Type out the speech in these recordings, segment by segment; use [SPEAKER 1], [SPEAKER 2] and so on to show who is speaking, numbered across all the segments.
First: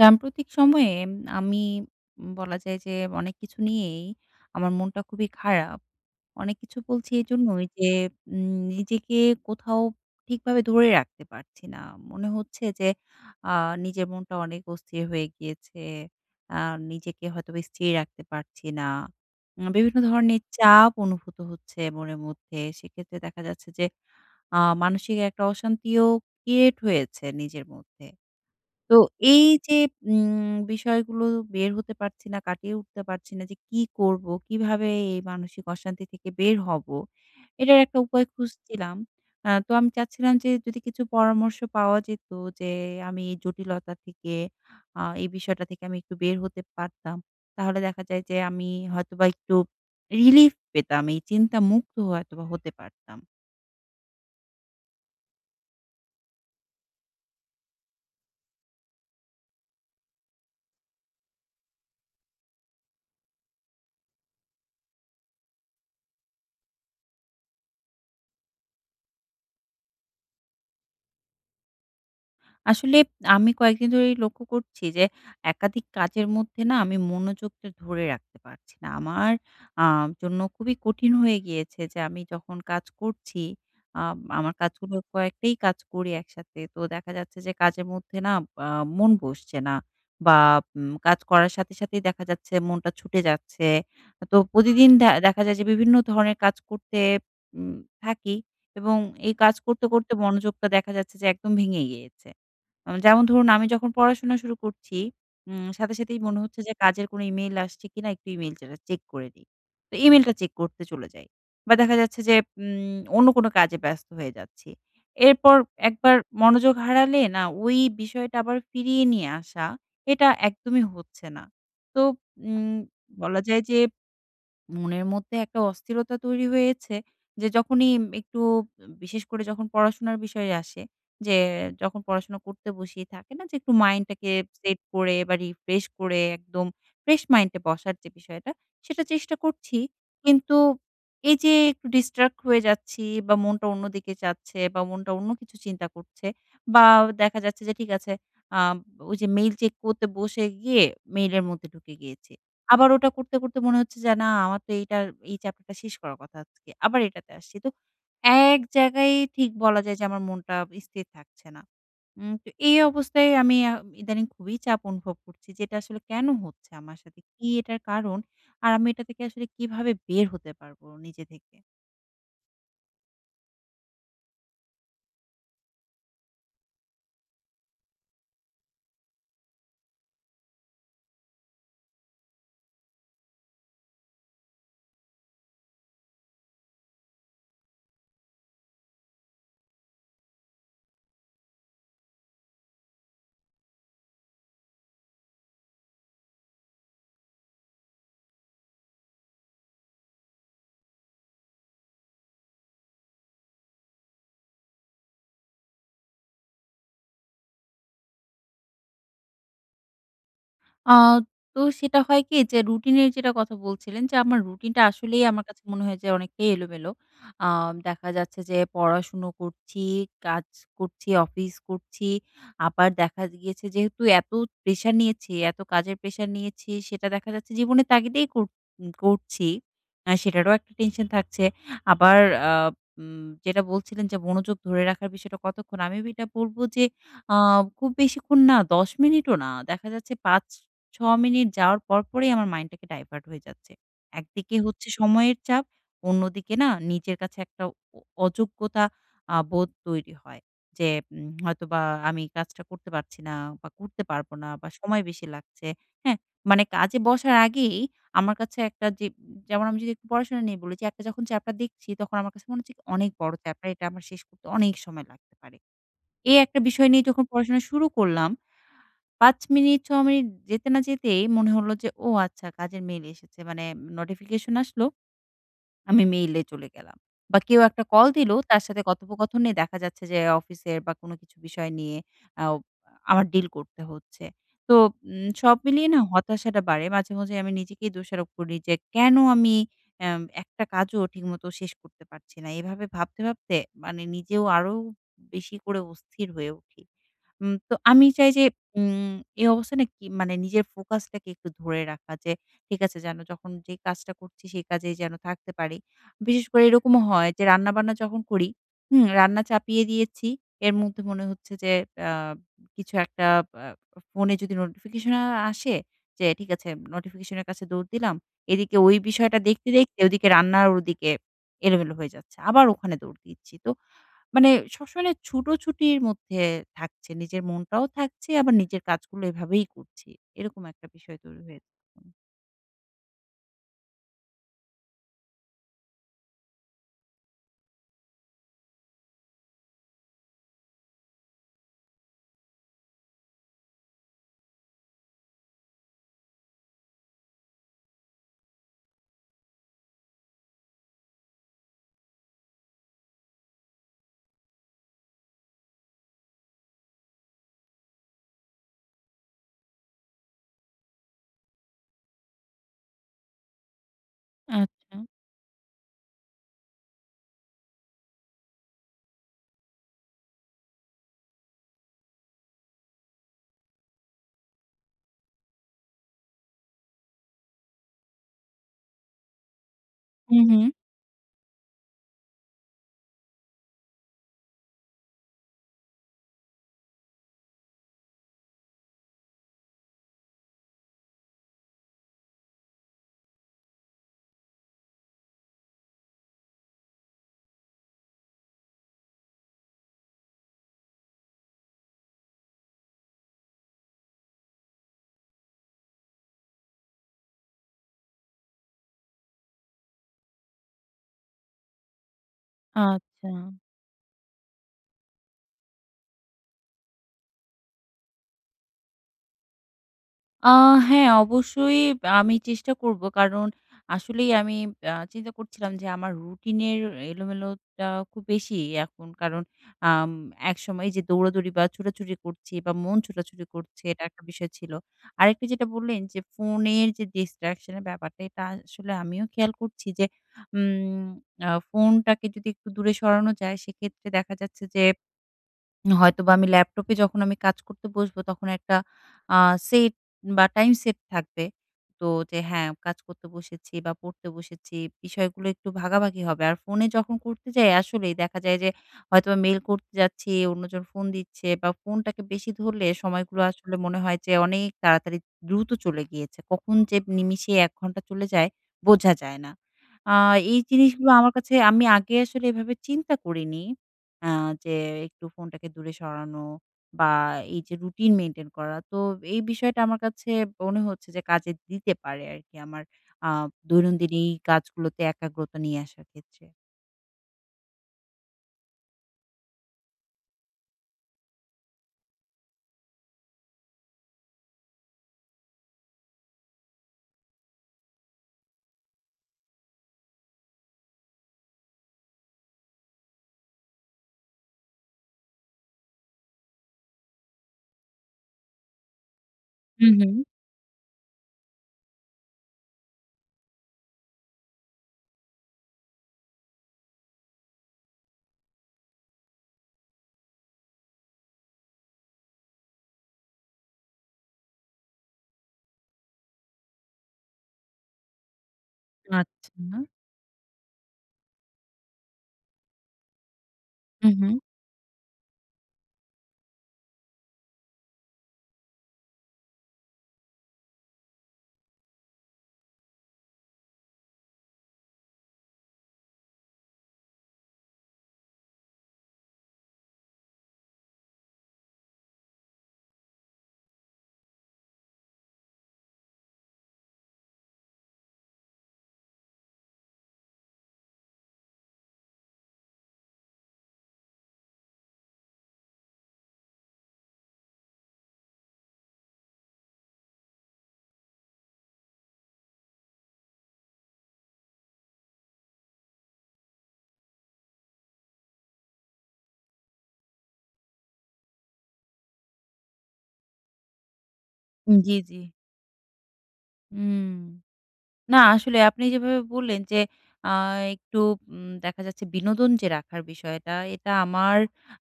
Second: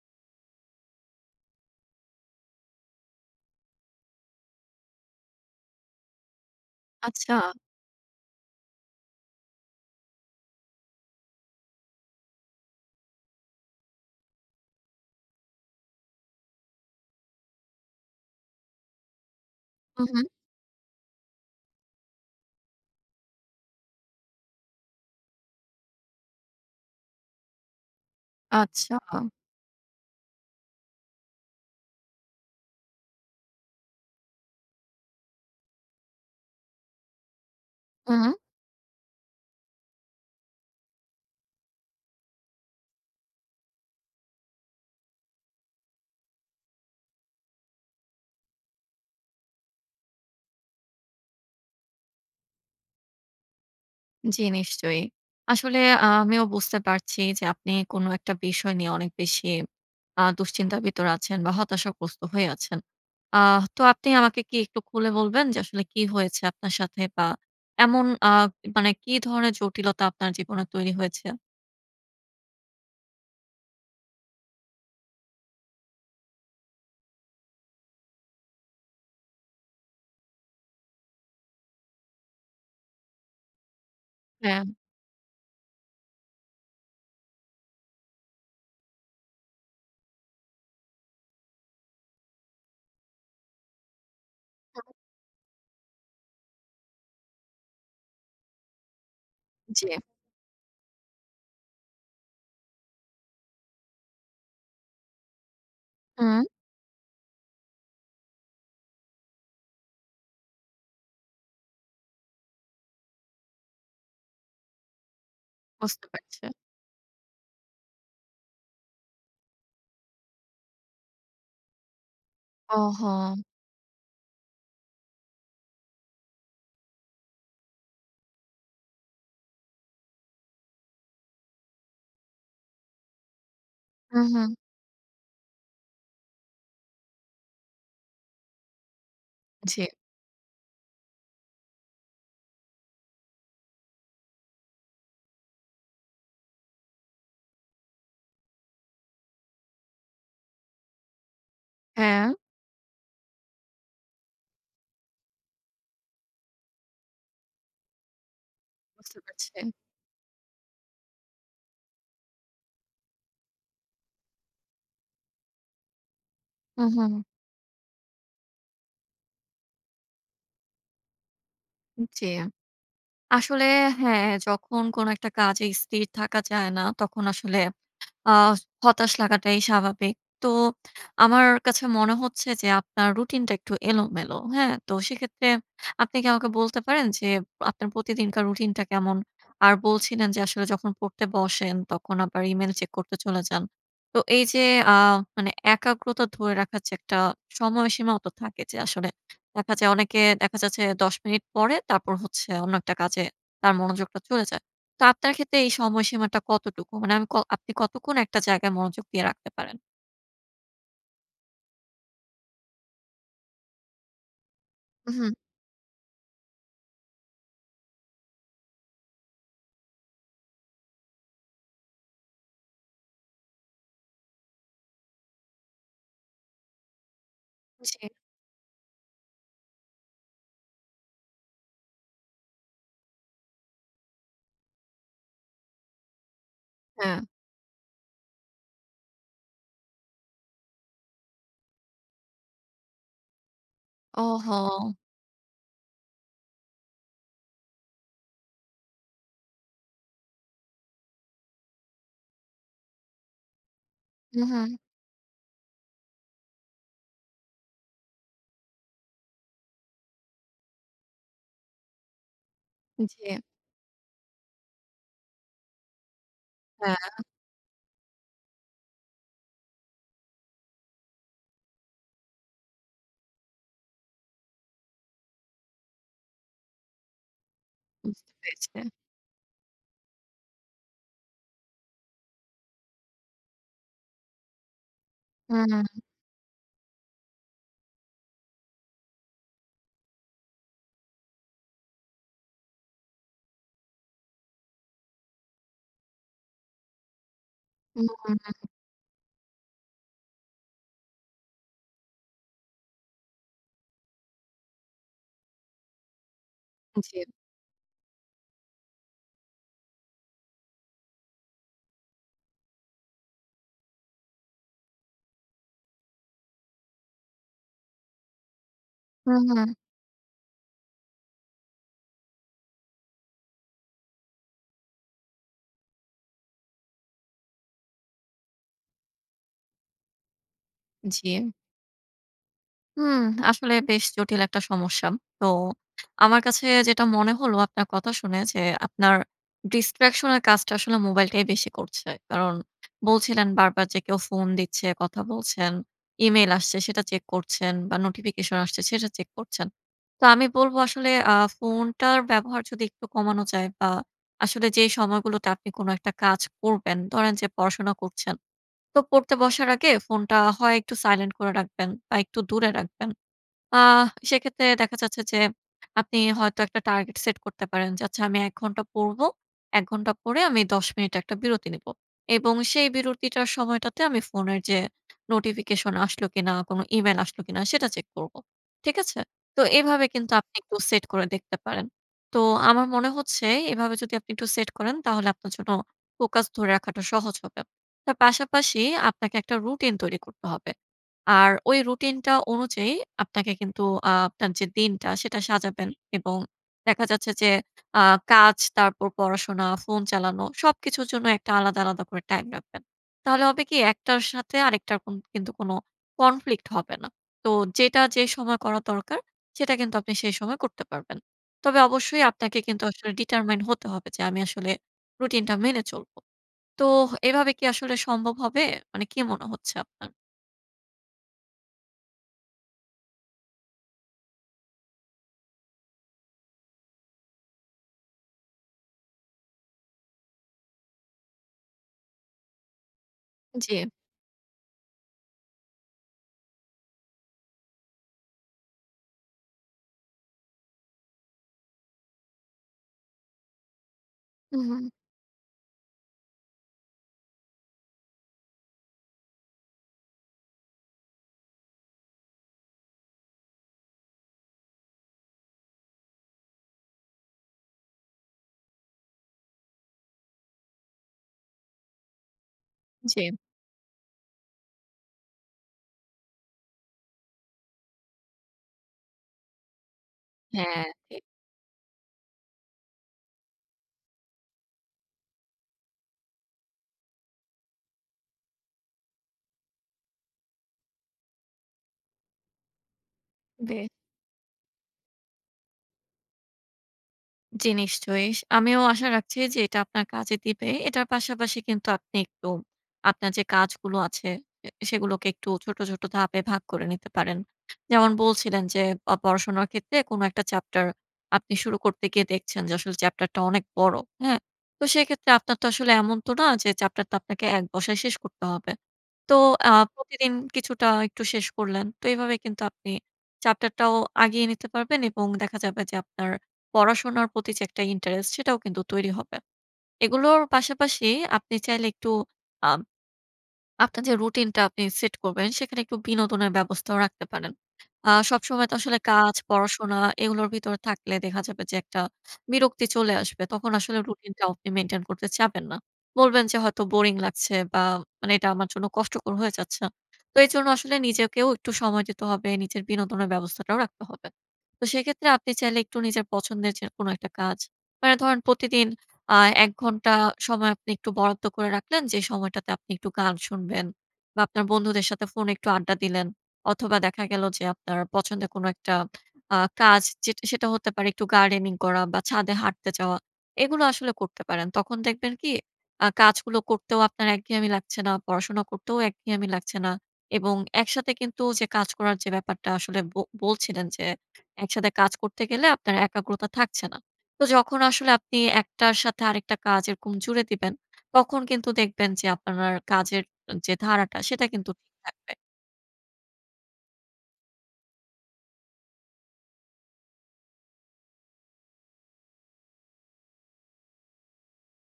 [SPEAKER 1] সাম্প্রতিক সময়ে আমি বলা যায় যে অনেক কিছু নিয়েই আমার মনটা খুবই খারাপ। অনেক কিছু বলছি
[SPEAKER 2] আচ্ছা।
[SPEAKER 1] এইজন্যই যে নিজেকে কোথাও ঠিকভাবে ধরে রাখতে পারছি না। মনে হচ্ছে যে আ নিজের মনটা অনেক অস্থির হয়ে গিয়েছে। আর নিজেকে হয়তো বা স্থির রাখতে পারছি না। আ বিভিন্ন
[SPEAKER 2] হু, হু।
[SPEAKER 1] ধরনের চাপ অনুভূত হচ্ছে মনের মধ্যে। সেক্ষেত্রে দেখা যাচ্ছে যে আ মানসিক একটা অশান্তিও ক্রিয়েট হয়েছে নিজের মধ্যে। তো
[SPEAKER 2] আচ্ছা।
[SPEAKER 1] এই যে উম বিষয়গুলো বের হতে পারছি না, কাটিয়ে উঠতে পারছি না যে কি করবো? কিভাবে এই মানসিক অশান্তি থেকে বের হব? এটার একটা উপায়
[SPEAKER 2] হুম।
[SPEAKER 1] খুঁজছিলাম। আ তো আমি চাচ্ছিলাম যে, যদি কিছু পরামর্শ পাওয়া যেত, যে আমি এই জটিলতা থেকে আ এই বিষয়টা থেকে আমি একটু বের হতে পারতাম। তাহলে দেখা যায় যে আমি হয়তোবা একটু রিলিফ পেতাম এই চিন্তামুক্ত হয়তোবা হতে পারতাম।
[SPEAKER 2] জ্বি, নিশ্চয়ই! আসলে আ আমিও বুঝতে পারছি যে আপনি কোন একটা বিষয় নিয়ে অনেক বেশি আ দুশ্চিন্তা ভিতর আছেন বা হতাশাগ্রস্ত হয়ে আছেন। আহ তো আপনি আমাকে কি একটু খুলে বলবেন যে আসলে কি হয়েছে আপনার সাথে বা এমন আ মানে কি ধরনের জটিলতা আপনার জীবনে তৈরি হয়েছে?
[SPEAKER 1] আসলে আমি কয়েকদিন ধরেই লক্ষ্য করছি যে, একাধিক কাজের মধ্যে না আমি মনোযোগটা ধরে রাখতে পারছি না। আমার আ জন্য খুবই কঠিন হয়ে গিয়েছে, যে আমি যখন কাজ করছি আম আমার
[SPEAKER 2] হ্যাঁ।
[SPEAKER 1] কাজগুলো কয়েকটাই কাজ করি একসাথে। তো দেখা যাচ্ছে যে কাজের মধ্যে না আ মন বসছে না। বা উম কাজ করার সাথে, সাথেই দেখা যাচ্ছে মনটা ছুটে যাচ্ছে। তো প্রতিদিন
[SPEAKER 2] হু।
[SPEAKER 1] দে দেখা যায় যে বিভিন্ন ধরনের কাজ করতে উম থাকি এবং এই কাজ করতে,
[SPEAKER 2] জী।
[SPEAKER 1] করতে মনোযোগটা দেখা যাচ্ছে যে একদম ভেঙে গিয়েছে। যেমন ধরুন আমি যখন পড়াশোনা শুরু করছি, উম সাথে, সাথেই মনে
[SPEAKER 2] হুম।
[SPEAKER 1] হচ্ছে যে কাজের কোন ইমেইল আসছে কিনা একটু ইমেইল চে চেক করে দি। তো ইমেইলটা চেক করতে চলে যাই। বা দেখা যাচ্ছে যে উম অন্য কোনো কাজে ব্যস্ত হয়ে যাচ্ছি। এরপর
[SPEAKER 2] বুঝতে
[SPEAKER 1] একবার
[SPEAKER 2] পারছি।
[SPEAKER 1] মনোযোগ হারালে না, ওই বিষয়টা আবার ফিরিয়ে নিয়ে আসা এটা একদমই হচ্ছে না। তো উম
[SPEAKER 2] ওহো!
[SPEAKER 1] বলা যায় যে মনের মধ্যে একটা অস্থিরতা তৈরি হয়েছে, যে যখনই একটু বিশেষ করে যখন পড়াশোনার বিষয়ে আসে যে যখন পড়াশোনা করতে বসিয়ে থাকে না যে একটু
[SPEAKER 2] হু,
[SPEAKER 1] মাইন্ডটাকে
[SPEAKER 2] হু।
[SPEAKER 1] সেট করে বা রিফ্রেশ করে একদম ফ্রেশ মাইন্ড এ বসার যে বিষয়টা সেটা চেষ্টা করছি।
[SPEAKER 2] জী।
[SPEAKER 1] কিন্তু এই যে একটু distract হয়ে যাচ্ছি বা মনটা অন্য দিকে যাচ্ছে বা মনটা অন্য কিছু চিন্তা করছে বা দেখা যাচ্ছে যে ঠিক আছে আ ওই যে মেইল চেক করতে বসে গিয়ে মেইলের মধ্যে ঢুকে গিয়েছি।
[SPEAKER 2] হ্যাঁ।
[SPEAKER 1] আবার ওটা করতে, করতে মনে হচ্ছে যে না আমার তো এইটা এই চ্যাপ্টারটা শেষ করার কথা আজকে আবার এটাতে আসছি তো ১ জায়গায়
[SPEAKER 2] বুঝতে
[SPEAKER 1] ঠিক
[SPEAKER 2] পারছি।
[SPEAKER 1] বলা যায় যে আমার মনটা স্থির থাকছে না। উম তো এই অবস্থায় আমি আ ইদানিং খুবই চাপ অনুভব করছি যে এটা আসলে কেন হচ্ছে
[SPEAKER 2] হু,
[SPEAKER 1] আমার সাথে?
[SPEAKER 2] হু।
[SPEAKER 1] কি এটার কারণ? আর আমি এটা থেকে আসলে কিভাবে বের হতে পারবো নিজে থেকে?
[SPEAKER 2] জী, আসলে হ্যাঁ, যখন কোন একটা কাজে স্থির থাকা যায় না, তখন আসলে আ হতাশ লাগাটাই স্বাভাবিক। তো আমার কাছে মনে হচ্ছে যে আপনার রুটিনটা একটু এলোমেলো। হ্যাঁ? তো সেক্ষেত্রে আপনি কি আমাকে বলতে পারেন, যে আপনার প্রতিদিনকার রুটিন টা কেমন আর বলছিলেন যে আসলে যখন পড়তে বসেন তখন আবার ইমেইল চেক করতে চলে যান। তো এই যে আ মানে একাগ্রতা ধরে রাখার যে একটা সময়সীমাও তো থাকে, যে আসলে দেখা যায় অনেকে দেখা যাচ্ছে ১০ মিনিট পরে তারপর হচ্ছে অন্য একটা কাজে তার মনোযোগটা চলে যায়। তো আপনার ক্ষেত্রে এই সময়সীমাটা কতটুকু? মানে আমি আপনি কতক্ষণ একটা জায়গায় মনোযোগ দিয়ে রাখতে পারেন?
[SPEAKER 1] আ তো সেটা হয় কি যে রুটিন এর যেটা কথা বলছিলেন, যে আমার রুটিন টা আসলেই
[SPEAKER 2] উহু।
[SPEAKER 1] আমার কাছে মনে হয় যে অনেকেই এলোমেলো। আ দেখা যাচ্ছে যে পড়াশোনা করছি, কাজ করছি, অফিস করছি। আবার দেখা গিয়েছে যেহেতু এত প্রেশার নিয়েছি, এত কাজের প্রেশার নিয়েছি সেটা দেখা যাচ্ছে জীবনের
[SPEAKER 2] জি।
[SPEAKER 1] তাগিদেই কর করছি। অ্যা সেটারও একটা টেনশন থাকছে। আবার আ উম যেটা বলছিলেন যে "মনোযোগ ধরে রাখার বিষয়টা কতক্ষণ?" আমি এটা বলবো যে
[SPEAKER 2] হ্যাঁ।
[SPEAKER 1] আ খুব বেশিক্ষণ না ১০ মিনিটও না। দেখা যাচ্ছে ৫-৬ মিনিট। যাওয়ার পর, পরই আমার মাইন্ড টাকে ডাইভার্ট হয়ে যাচ্ছে। একদিকে হচ্ছে
[SPEAKER 2] ওহো!
[SPEAKER 1] সময়ের চাপ, অন্যদিকে না নিজের কাছে একটা অ অযোগ্যতা আ বোধ তৈরি হয়। যে উম হয়তোবা আমি কাজটা করতে পারছি না বা করতে পারব না বা
[SPEAKER 2] উহু।
[SPEAKER 1] সময় বেশি লাগছে। হ্যাঁ? মানে কাজে বসার আগেই, আমার কাছে একটা যে যেমন আমি যদি পড়াশোনা নিয়ে বলেছি যখন চ্যাপটার দেখছি তখন আমার কাছে মনে হচ্ছে "অনেক বড়
[SPEAKER 2] জি।
[SPEAKER 1] চ্যাপটা এটা আমার শেষ করতে অনেক সময় লাগতে পারে।" এই একটা বিষয় নিয়ে
[SPEAKER 2] হ্যাঁ।
[SPEAKER 1] যখন পড়াশোনা শুরু করলাম। ৫ মিনিট ৬ মিনিট যেতে না যেতেই, মনে হল যে ও আচ্ছা কাজের মেইল এসেছে। মানে নোটিফিকেশন আসলো। আমি মেইলে চলে গেলাম। বা কেউ একটা কল
[SPEAKER 2] বুঝতে
[SPEAKER 1] দিলো তার
[SPEAKER 2] পেরেছি।
[SPEAKER 1] সাথে কথোপকথনে দেখা যাচ্ছে যে অফিসের বা কোন কিছু বিষয় নিয়ে আও আমার ডিল করতে হচ্ছে। তো উম সব
[SPEAKER 2] হুম,
[SPEAKER 1] মিলিয়ে
[SPEAKER 2] হুম।
[SPEAKER 1] না হতাশাটা বাড়ে। মাঝে, মাঝে আমি নিজেকেই দোষারোপ করি, যে কেন আমি এম একটা কাজও ঠিকমতো শেষ করতে পারছি না। এভাবে ভাবতে, ভাবতে মানে নিজেও আরো বেশি করে অস্থির হয়ে উঠি। উম তো আমি চাই
[SPEAKER 2] হুম।
[SPEAKER 1] যে উম এই অবস্থানে কি মানে নিজের ফোকাস টাকে একটু ধরে রাখা, যে ঠিক আছে যেন যখন যে কাজটা করছি সেই কাজেই যেন থাকতে পারি। বিশেষ করে এরকমও
[SPEAKER 2] জি।
[SPEAKER 1] হয়, যে রান্না-বান্না যখন করি, হুম রান্না চাপিয়ে দিয়েছি। এর মধ্যে মনে হচ্ছে যে অ্যা কিছু একটা অ্যা ফোনে যদি নোটিফিকেশন আসে যে ঠিক আছে নোটিফিকেশন এর কাছে দৌড় দিলাম। এদিকে ওই
[SPEAKER 2] হু,
[SPEAKER 1] বিষয়টা দেখতে,
[SPEAKER 2] হু।
[SPEAKER 1] দেখতে ওদিকে রান্না ওদিকে এলোমেলো হয়ে যাচ্ছে। আবার ওখানে দৌড় দিচ্ছি। তো মানে সবসময় ছুটোছুটির মধ্যে থাকছে, নিজের মনটাও থাকছে আবার নিজের কাজগুলো এভাবেই করছি। এরকম একটা বিষয় তৈরি
[SPEAKER 2] জী।
[SPEAKER 1] হয়ে।
[SPEAKER 2] হু, আসলে বেশ জটিল একটা সমস্যা। তো আমার কাছে যেটা মনে হলো আপনার কথা শুনে যে আপনার Distraction এর কাজটা আসলে মোবাইলটাই বেশি করছে। কারণ বলছিলেন বারবার যে কেউ ফোন দিচ্ছে, কথা বলছেন, ইমেইল আসছে সেটা চেক করছেন বা নোটিফিকেশন আসছে সেটা চেক করছেন। তো আমি বলবো আসলে আ ফোনটার ব্যবহার যদি একটু কমানো যায় বা আসলে যেই সময়গুলোতে আপনি কোন একটা কাজ করবেন, ধরেন যে পড়াশোনা করছেন। তো পড়তে বসার আগে ফোনটা হয় একটু সাইলেন্ট করে রাখবেন বা একটু দূরে রাখবেন। আ সেক্ষেত্রে দেখা
[SPEAKER 1] আচ্ছা।
[SPEAKER 2] যাচ্ছে যে, আপনি হয়তো একটা টার্গেট সেট করতে পারেন, যে আচ্ছা আমি ১ ঘণ্টা পড়বো। ১ ঘন্টা পড়ে আমি ১০ মিনিট একটা বিরতি নিবো এবং সেই বিরতিটার সময়টাতে আমি ফোনের যে নোটিফিকেশন আসলো কিনা? কোন ইমেইল আসল কিনা? সেটা চেক করবো। ঠিক আছে? তো এভাবে কিন্তু
[SPEAKER 1] হু,
[SPEAKER 2] আপনি
[SPEAKER 1] হু।
[SPEAKER 2] একটু সেট করে দেখতে পারেন। তো আমার মনে হচ্ছে এইভাবে যদি আপনি একটু সেট করেন তাহলে আপনার জন্য ফোকাস ধরে রাখাটা সহজ হবে। তার পাশাপাশি আপনাকে একটা রুটিন তৈরি করতে হবে। আর ওই রুটিনটা অনুযায়ী আপনাকে কিন্তু আ আপনার যে দিনটা সেটা সাজাবেন এবং দেখা যাচ্ছে যে আ কাজ তারপর পড়াশোনা, ফোন চালানো সবকিছুর জন্য একটা আলাদা, আলাদা করে টাইম রাখবেন। তাহলে হবে কি একটার সাথে আরেকটার কন কিন্তু কোন conflict হবে না। তো যেটা যে সময় করা দরকার, সেটা কিন্তু আপনি সেই সময় করতে পারবেন। তবে অবশ্যই আপনাকে কিন্তু আসলে
[SPEAKER 1] আচ্ছা।
[SPEAKER 2] determine হতে হবে যে আমি আসলে রুটিনটা মেনে চলবো। তোহ এভাবে কি আসলে সম্ভব হবে? মানে কী মনে হচ্ছে আপনার?
[SPEAKER 1] আ হ্যাঁ অবশ্যই আ আমি চেষ্টা করব। কারণ আসলেই আমি আ চিন্তা করছিলাম যে আমার রুটিনের এলোমেলোটা খুব বেশি এখন কারণ আম একসময় যে দৌড়াদৌড়ি বা ছোটাছুটি করছি বা মন ছোটাছুটি করছে
[SPEAKER 2] জী।
[SPEAKER 1] এটা একটা বিষয় ছিল। আরেকটা যেটা বললেন যে, ফোনের যে Distraction এর ব্যাপারটা, এটা আসলে আমিও খেয়াল করছি যে উম আ ফোনটাকে যদি একটু দূরে সরানো যায় সেক্ষেত্রে দেখা যাচ্ছে যে
[SPEAKER 2] উহুম।
[SPEAKER 1] হয়তোবা আমি ল্যাপটপে যখন আমি কাজ করতে বসবো তখন একটা আ সেট বা টাইম সেট থাকবে। তো যে হ্যাঁ, কাজ করতে বসেছি বা পড়তে বসেছি বিষয়গুলো একটু ভাগাভাগি হবে। আর ফোনে যখন করতে যাই আসলেই, দেখা যায় যে হয়তোবা মেইল করতে যাচ্ছি, অন্যজন ফোন দিচ্ছে বা ফোনটাকে বেশি ধরলে
[SPEAKER 2] জি।
[SPEAKER 1] সময়গুলো আসলে মনে হয় যে অনেক তাড়াতাড়ি দ্রুত চলে গিয়েছে। কখন যে নিমিষে ১ ঘন্টা চলে যায় বোঝা যায় না। আ এই
[SPEAKER 2] হ্যাঁ
[SPEAKER 1] জিনিসগুলো
[SPEAKER 2] ঠিক।
[SPEAKER 1] আমার কাছে আমি আগে আসলে এভাবে চিন্তা করিনি। আ যে একটু ফোনটাকে দূরে সরানো বা এই যে রুটিন মেইনটেইন করা। তো এই বিষয়টা আমার কাছে মনে হচ্ছে যে, কাজে দিতে পারে আরকি আমার আ
[SPEAKER 2] বে
[SPEAKER 1] দৈনন্দিন এই কাজগুলোতে একাগ্রতা নিয়ে আসার ক্ষেত্রে।
[SPEAKER 2] জ্বি, নিশ্চয়ই। আমিও আশা রাখছি যে এটা আপনার কাজে দিবে। এটার পাশাপাশি কিন্তু আপনি একটু আপনার যে কাজগুলো আছে অ্যা সেগুলোকে একটু ছোট, ছোট ধাপে ভাগ করে নিতে পারেন। যেমন বলছিলেন যে, অ পড়াশোনার ক্ষেত্রে কোন একটা চ্যাপ্টার আপনি শুরু করতে গিয়ে দেখছেন যে আসলে চ্যাপ্টারটা অনেক বড়। হ্যাঁ? তো সেক্ষেত্রে আপনার তো আসলে এমন না যে চ্যাপ্টারটা আপনাকে ১ বসায় শেষ করতে হবে। তো আ
[SPEAKER 1] হু, হুম।
[SPEAKER 2] প্রতিদিন কিছুটা একটু শেষ করলেন। তো এভাবেই কিন্তু আপনি চ্যাপ্টারটাও আগিয়ে নিতে পারবেন এবং দেখা যাবে যে আপনার পড়াশোনার প্রতি যে একটা ইন্টারেস্ট সেটাও কিন্তু তৈরি হবে। এগুলোর পাশাপাশি আপনি চাইলে একটু আব আপনার যে রুটিনটা আপনি সেট করবেন সেখানে একটু বিনোদনের ব্যবস্থাও রাখতে পারেন। আ সবসময় তো আসলে কাজ,
[SPEAKER 1] আচ্ছা।
[SPEAKER 2] পড়াশোনা, এগুলোর ভিতরে থাকলে দেখা যাবে যে একটা বিরক্তি চলে আসবে। তখন আসলে
[SPEAKER 1] হু, হু।
[SPEAKER 2] রুটিনটাও আপনি মেইনটেইন করতে চাবেন না। বলবেন যে হয়তো বোরিং লাগছে বা মানে এটা আমার জন্য কষ্টকর হয়ে যাচ্ছে। তো এজন্য আসলে নিজেকেও একটু সময় দিতে হবে। নিজের বিনোদনের ব্যবস্থাটাও রাখতে হবে। তো সেক্ষেত্রে আপনি চাইলে একটু নিজের পছন্দের যে কোনো একটা কাজ। মানে ধরেন প্রতিদিন অ্যা ১ ঘন্টা সময় আপনি একটু বরাদ্দ করে রাখলেন যে সময়টাতে আপনি একটু গান শুনবেন বা আপনার বন্ধুদের সাথে ফোনে একটু আড্ডা দিলেন অথবা দেখা গেল যে আপনার পছন্দের কোনো একটা আ কাজ সেটা হতে পারে একটু গার্ডেনিং করা বা ছাদে হাঁটতে যাওয়া। এগুলো আসলে করতে পারেন। তখন দেখবেন কি আ কাজগুলো করতেও আপনার একঘেয়ামি লাগছে না। পড়াশোনা করতেও একঘেয়ামি লাগছে না এবং একসাথে কিন্তু যে কাজ করার যে ব্যাপারটা আসলে ব বলছিলেন যে একসাথে কাজ করতে গেলে আপনার একাগ্রতা থাকছে না। তো যখন আসলে আপনি ১ টার সাথে আরেকটা কাজ এরকম জুড়ে দিবেন তখন কিন্তু দেখবেন যে আপনার কাজের যে ধারাটা সেটা কিন্তু
[SPEAKER 1] জি,
[SPEAKER 2] ঠিক
[SPEAKER 1] জি।
[SPEAKER 2] থাকবে।
[SPEAKER 1] হুম। না আসলে আপনি যেভাবে বললেন যে আ একটু উম দেখা যাচ্ছে বিনোদন যে রাখার বিষয়টা এটা আমার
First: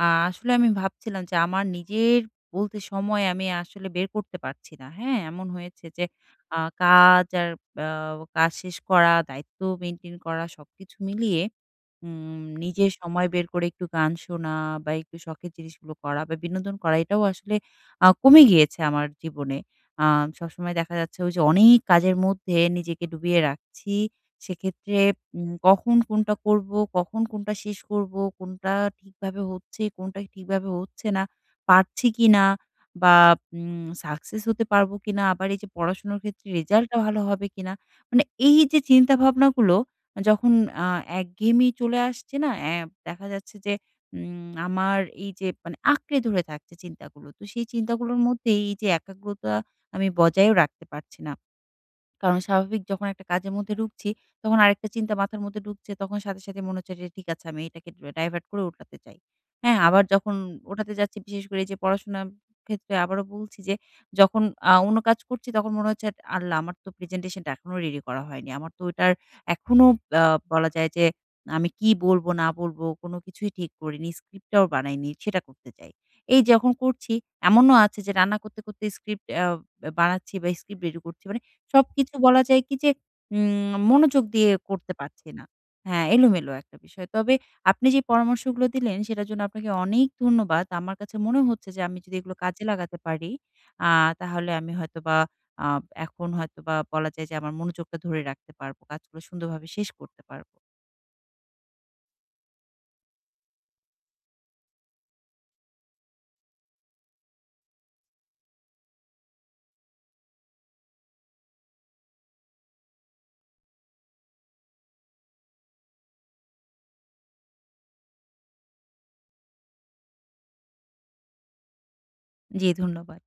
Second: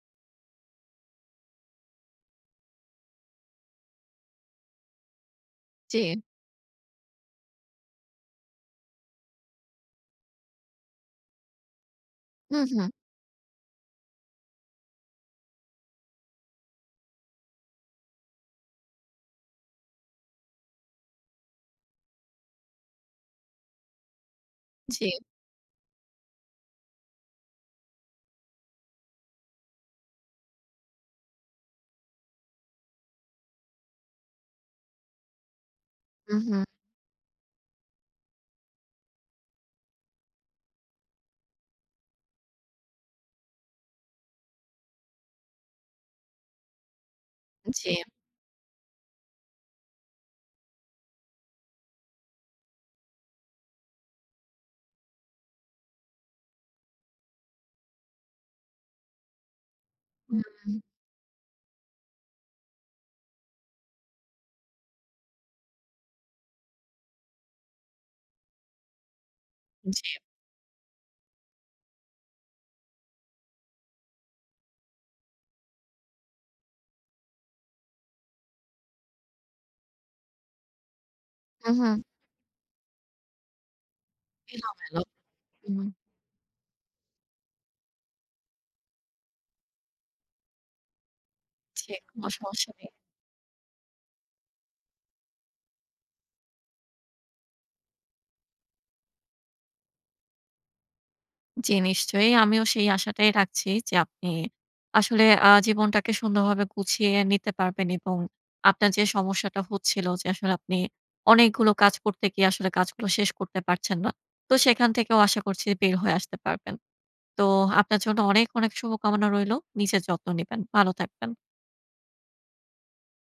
[SPEAKER 1] আ আসলে আমি ভাবছিলাম যে আমার নিজের বলতে সময় আমি আসলে বের করতে পারছি না, হ্যাঁ? এমন হয়েছে যে
[SPEAKER 2] জি।
[SPEAKER 1] আ কাজ আর আ কাজ শেষ করা, দায়িত্ব মেইনটেইন করা সবকিছু মিলিয়ে উম
[SPEAKER 2] হুঁ, হুঁ।
[SPEAKER 1] নিজের সময় বের করে একটু গান শোনা বা একটু শখের জিনিসগুলো করা বা বিনোদন করা এটাও আসলে আ কমে গিয়েছে আমার জীবনে। আ সবসময় দেখা যাচ্ছে ঐযে অনেক কাজের মধ্যে নিজেকে ডুবিয়ে রাখছি। সেক্ষেত্রে
[SPEAKER 2] জি।
[SPEAKER 1] উম কখন কোনটা করবো? কখন কোনটা শেষ করবো? কোনটা ঠিকভাবে হচ্ছে? কোনটা ঠিকভাবে হচ্ছে না? পারছি কিনা বা উম সাকসেস হতে পারবো কিনা? আবার এইযে পড়াশোনার
[SPEAKER 2] হু,
[SPEAKER 1] ক্ষেত্রে
[SPEAKER 2] হু।
[SPEAKER 1] রেজাল্টটা ভালো হবে কিনা? মানে এইযে চিন্তা ভাবনাগুলো যখন আ একঘেয়েমি চলে আসছে না? অ্যা দেখা যাচ্ছে যে উম আমার এইযে মানে আঁকড়ে ধরে থাকছে চিন্তাগুলো। তো সেই
[SPEAKER 2] জি।
[SPEAKER 1] চিন্তাগুলোর মধ্যেই এইযে একাগ্রতা আমি বজায়ও রাখতে পারছি না। কারণ স্বাভাবিক যখন একটা কাজের মধ্যে ঢুকছি তখন আরেকটা চিন্তা মাথার মধ্যে ঢুকছে, তখন সাথে, সাথে মনে হচ্ছে যে ঠিক আছে আমি এটাকে ডাইভার্ট করে ওটাতে যাই, হ্যাঁ? আবার যখন
[SPEAKER 2] হুম।
[SPEAKER 1] ওটাতে যাচ্ছি বিশেষ করে এইযে পড়াশোনার ক্ষেত্রে আবারও বলছি যে যখন আ অন্য কাজ করছি তখন মনে হচ্ছে "আল্লাহ! আমার তো প্রেজেন্টেশন টা এখনো রেডি করা হয়নি, আমার তো ওটার এখনো
[SPEAKER 2] জি।
[SPEAKER 1] আ বলা যায় যে আমি কি বলবো, না বলবো, কোনো কিছুই ঠিক করিনি, স্ক্রিপ্টটাও বানাইনি।" সেটা করতে চাই। এই যখন করছি এমনও আছে যে রান্না করতে, করতে স্ক্রিপ্ট অ্যা বানাচ্ছি বা স্ক্রিপ্ট রেডি করছি। মানে
[SPEAKER 2] হু, হু।
[SPEAKER 1] সবকিছু বলা যায় কি যে উম মনোযোগ দিয়ে করতে
[SPEAKER 2] এলোমেলো।
[SPEAKER 1] পারছি না।
[SPEAKER 2] হু, হু।
[SPEAKER 1] হ্যাঁ, এলোমেলো একটা বিষয়। তবে আপনি যে পরামর্শগুলো দিলেন সেটার জন্য আপনাকে অনেক ধন্যবাদ। আমার কাছে মনে হচ্ছে যে
[SPEAKER 2] জি,
[SPEAKER 1] আমি যদি
[SPEAKER 2] কোনো
[SPEAKER 1] এগুলো কাজে
[SPEAKER 2] সমস্যা নেই।
[SPEAKER 1] লাগাতে পারি আ তাহলে আমি হয়তোবা আ এখন হয়তোবা বলা যায় যে, আমার মনোযোগটা ধরে রাখতে পারবো। কাজগুলো সুন্দরভাবে শেষ করতে পারবো।
[SPEAKER 2] জ্বী নিশ্চয়ই। আমিও সেই আশাটাই রাখছি যে আপনি আসলে আ জীবনটাকে সুন্দরভাবে গুছিয়ে নিতে পারবেন এবং আপনার যে সমস্যাটা হচ্ছিলো যে, আসলে আপনি অনেকগুলো কাজ করতে গিয়ে আসলে কাজগুলো শেষ করতে পারছেন না। তো সেখান থেকেও আশা করছি বের হয়ে আসতে পারবেন। তো আপনার জন্য অনেক, অনেক শুভকামনা রইলো। নিজের যত্ন নিবেন, ভালো থাকবেন।
[SPEAKER 1] জী, ধন্যবাদ।